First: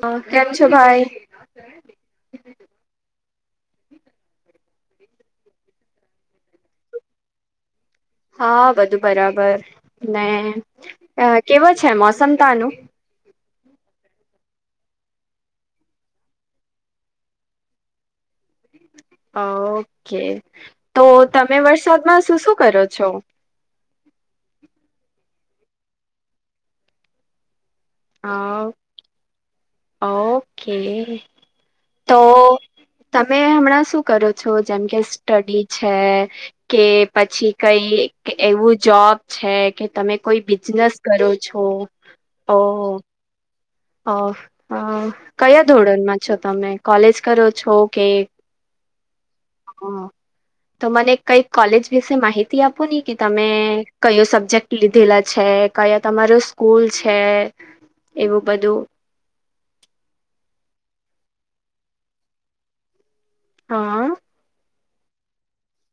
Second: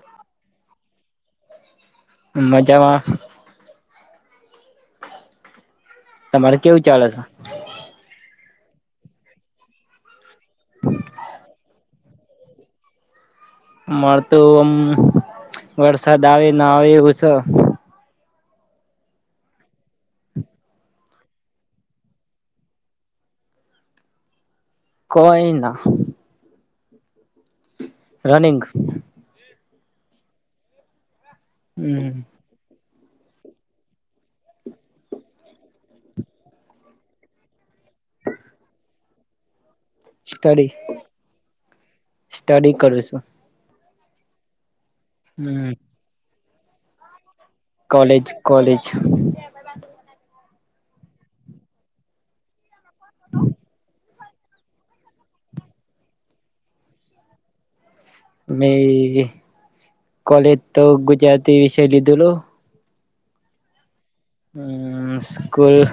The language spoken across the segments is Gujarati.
હા કેમ છો ભાઈ? મજામાં. તમારે કેવું ચાલે છે? હા, બધું બરાબર ને કેવો છે મોસમ તાનું? માર તો આમ વરસાદ આવે ના આવે એવું છે. ઓકે, તો તમે વરસાદમાં શું શું કરો છો? કઈ ના અ રનિંગ ઓકે. હમ્મ. તો તમે હમણાં શું કરો છો, જેમ કે સ્ટડી છે? કે પછી કઈ એવું જોબ છે કે તમે કોઈ સ્ટડી બિઝનેસ કરો છો ઓ સ્ટડી કરું છું અ ઓ કયા હમ ધોરણમાં છો તમે કોલેજ કરો છો કે કોલેજ કોલેજ હ તો મને કઈક કોલેજ વિશે માહિતી આપો નહી કે તમે કયો સબ્જેક્ટ લીધેલા છે કયા તમારો સ્કૂલ છે એવું મે બધું કોલેજ તો ગુજરાતી વિષય લીધેલો અહ હમ્મ સ્કૂલ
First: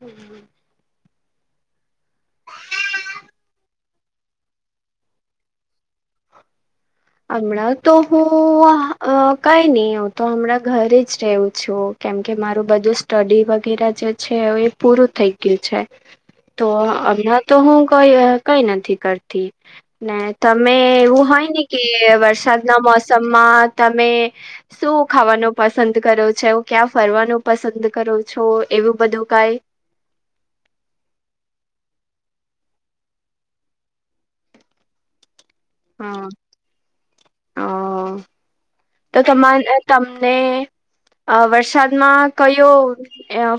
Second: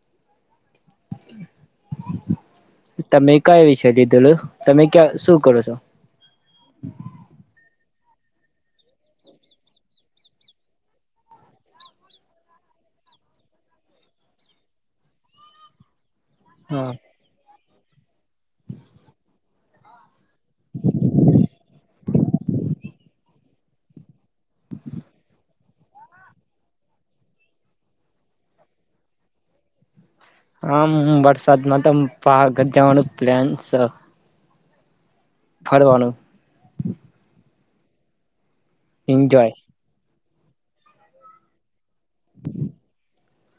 હમ્મ તમે કયા વિષ લીધેલો તમે ક્યા શું કરો છો હમણાં તો હું કઈ નહી હું તો હમણાં ઘરે જ રહું છું કેમકે મારું બધું સ્ટડી વગેરે જે છે એ પૂરું થઇ ગયું છે [inaudible] તો હમણા તો હું કઈ કઈ નથી કરતી ને તમે એવું હોય ને કે વરસાદના મોસમમાં તમે શું ખાવાનું પસંદ કરો છે હું ક્યાં ફરવાનું પસંદ કરું છો એવું બધું કઈ આમ વરસાદમાં તો પાવાગઢ જવાનું પ્લાન છે ફરવાનું હા હ તો એન્જોય તમાર નહીં તમને અ વરસાદમાં કયો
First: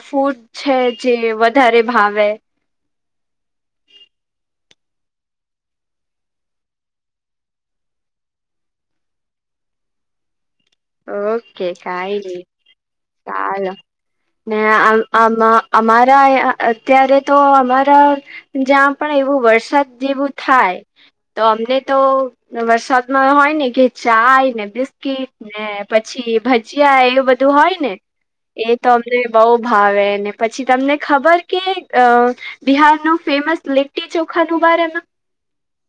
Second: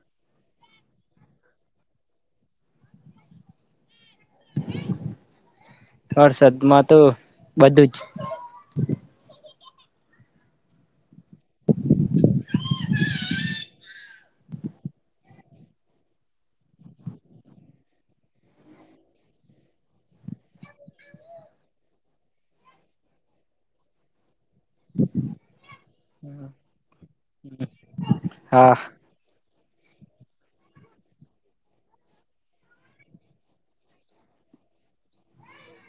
ફૂડ છે જે વધારે ભાવે વરસાદ માં તો બધું જ ઓકે કાંઈ ની ચાલો ને આ અમારા અત્યારે તો અમારા જ્યાં પણ એવું વરસાદ જેવું થાય તો અમને તો વરસાદમાં હોય ને કે ચાાય ને બીસ્કીટ ને પછી ભજીયા એવું બધું હોય ને હા એ તો બહુ ભાવેને પછી તમને ખબર કે અ બિહારનું ફેમસ લીટટી ચોખા નું બારમાં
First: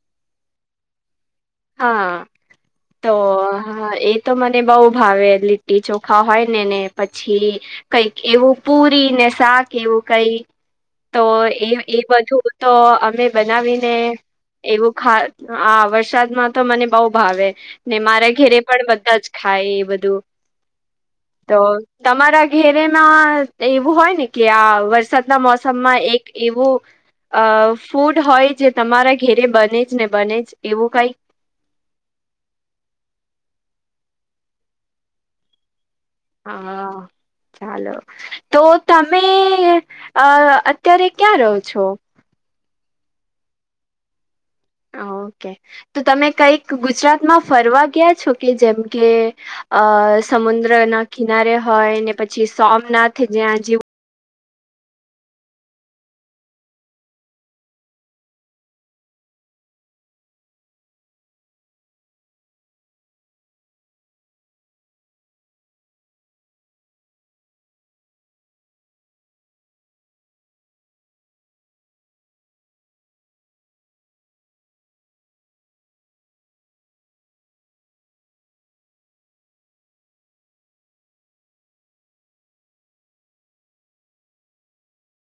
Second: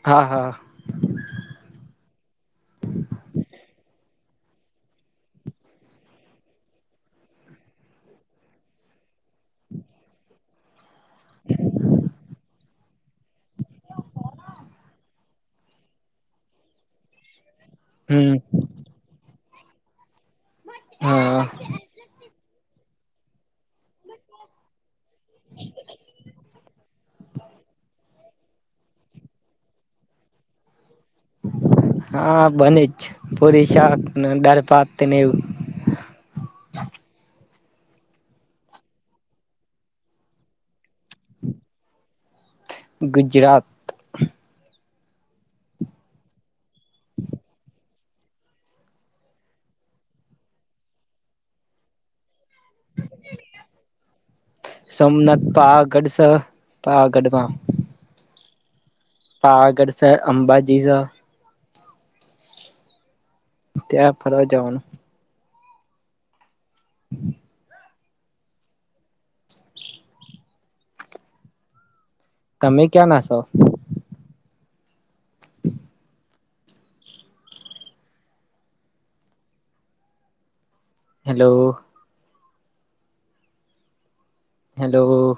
હા હા હા તો એ તો મને બહુ ભાવે લીટી ચોખા હોય ને ને પછી કઈક એવું પૂરીને શા કે એવું કઈ તો એ એ બધું તો અમે બનાવીને એવું ખા આ વરસાદમાં તો મને બઉ ભાવે ને મારા હમ ઘેરે પણ બધા જ ખાય એ બધું હા તો તમારા હેરેમાં એવું હોય ને કે આ વરસાદના મોસમમાં એક એવું અ ફૂડ હોય જે તમારા ઘેરે બને જ ને બને જ એવું કઈક હા બને જ પુરી શાક ને દાણ ભાત ને એવું હા ચાલો તો તમે અ અત્યારે ક્યાં રહો છો ગુજરાત ઓકે તો તમે કઈક ગુજરાતમાં ફરવા ગયા છો કે જેમ કે અ સમુદ્ર ના કિનારે હોય ને પછી સોમનાથ જ્યાં જીવ સોમનાથ પાવાગઢ સહ પાવાગઢ મા પાવાગઢ છેં અંબાજી સે ત્યાં ફરવા જવાનું હમ [unintelligible] તમે ક્યાંના શો? Hello hello.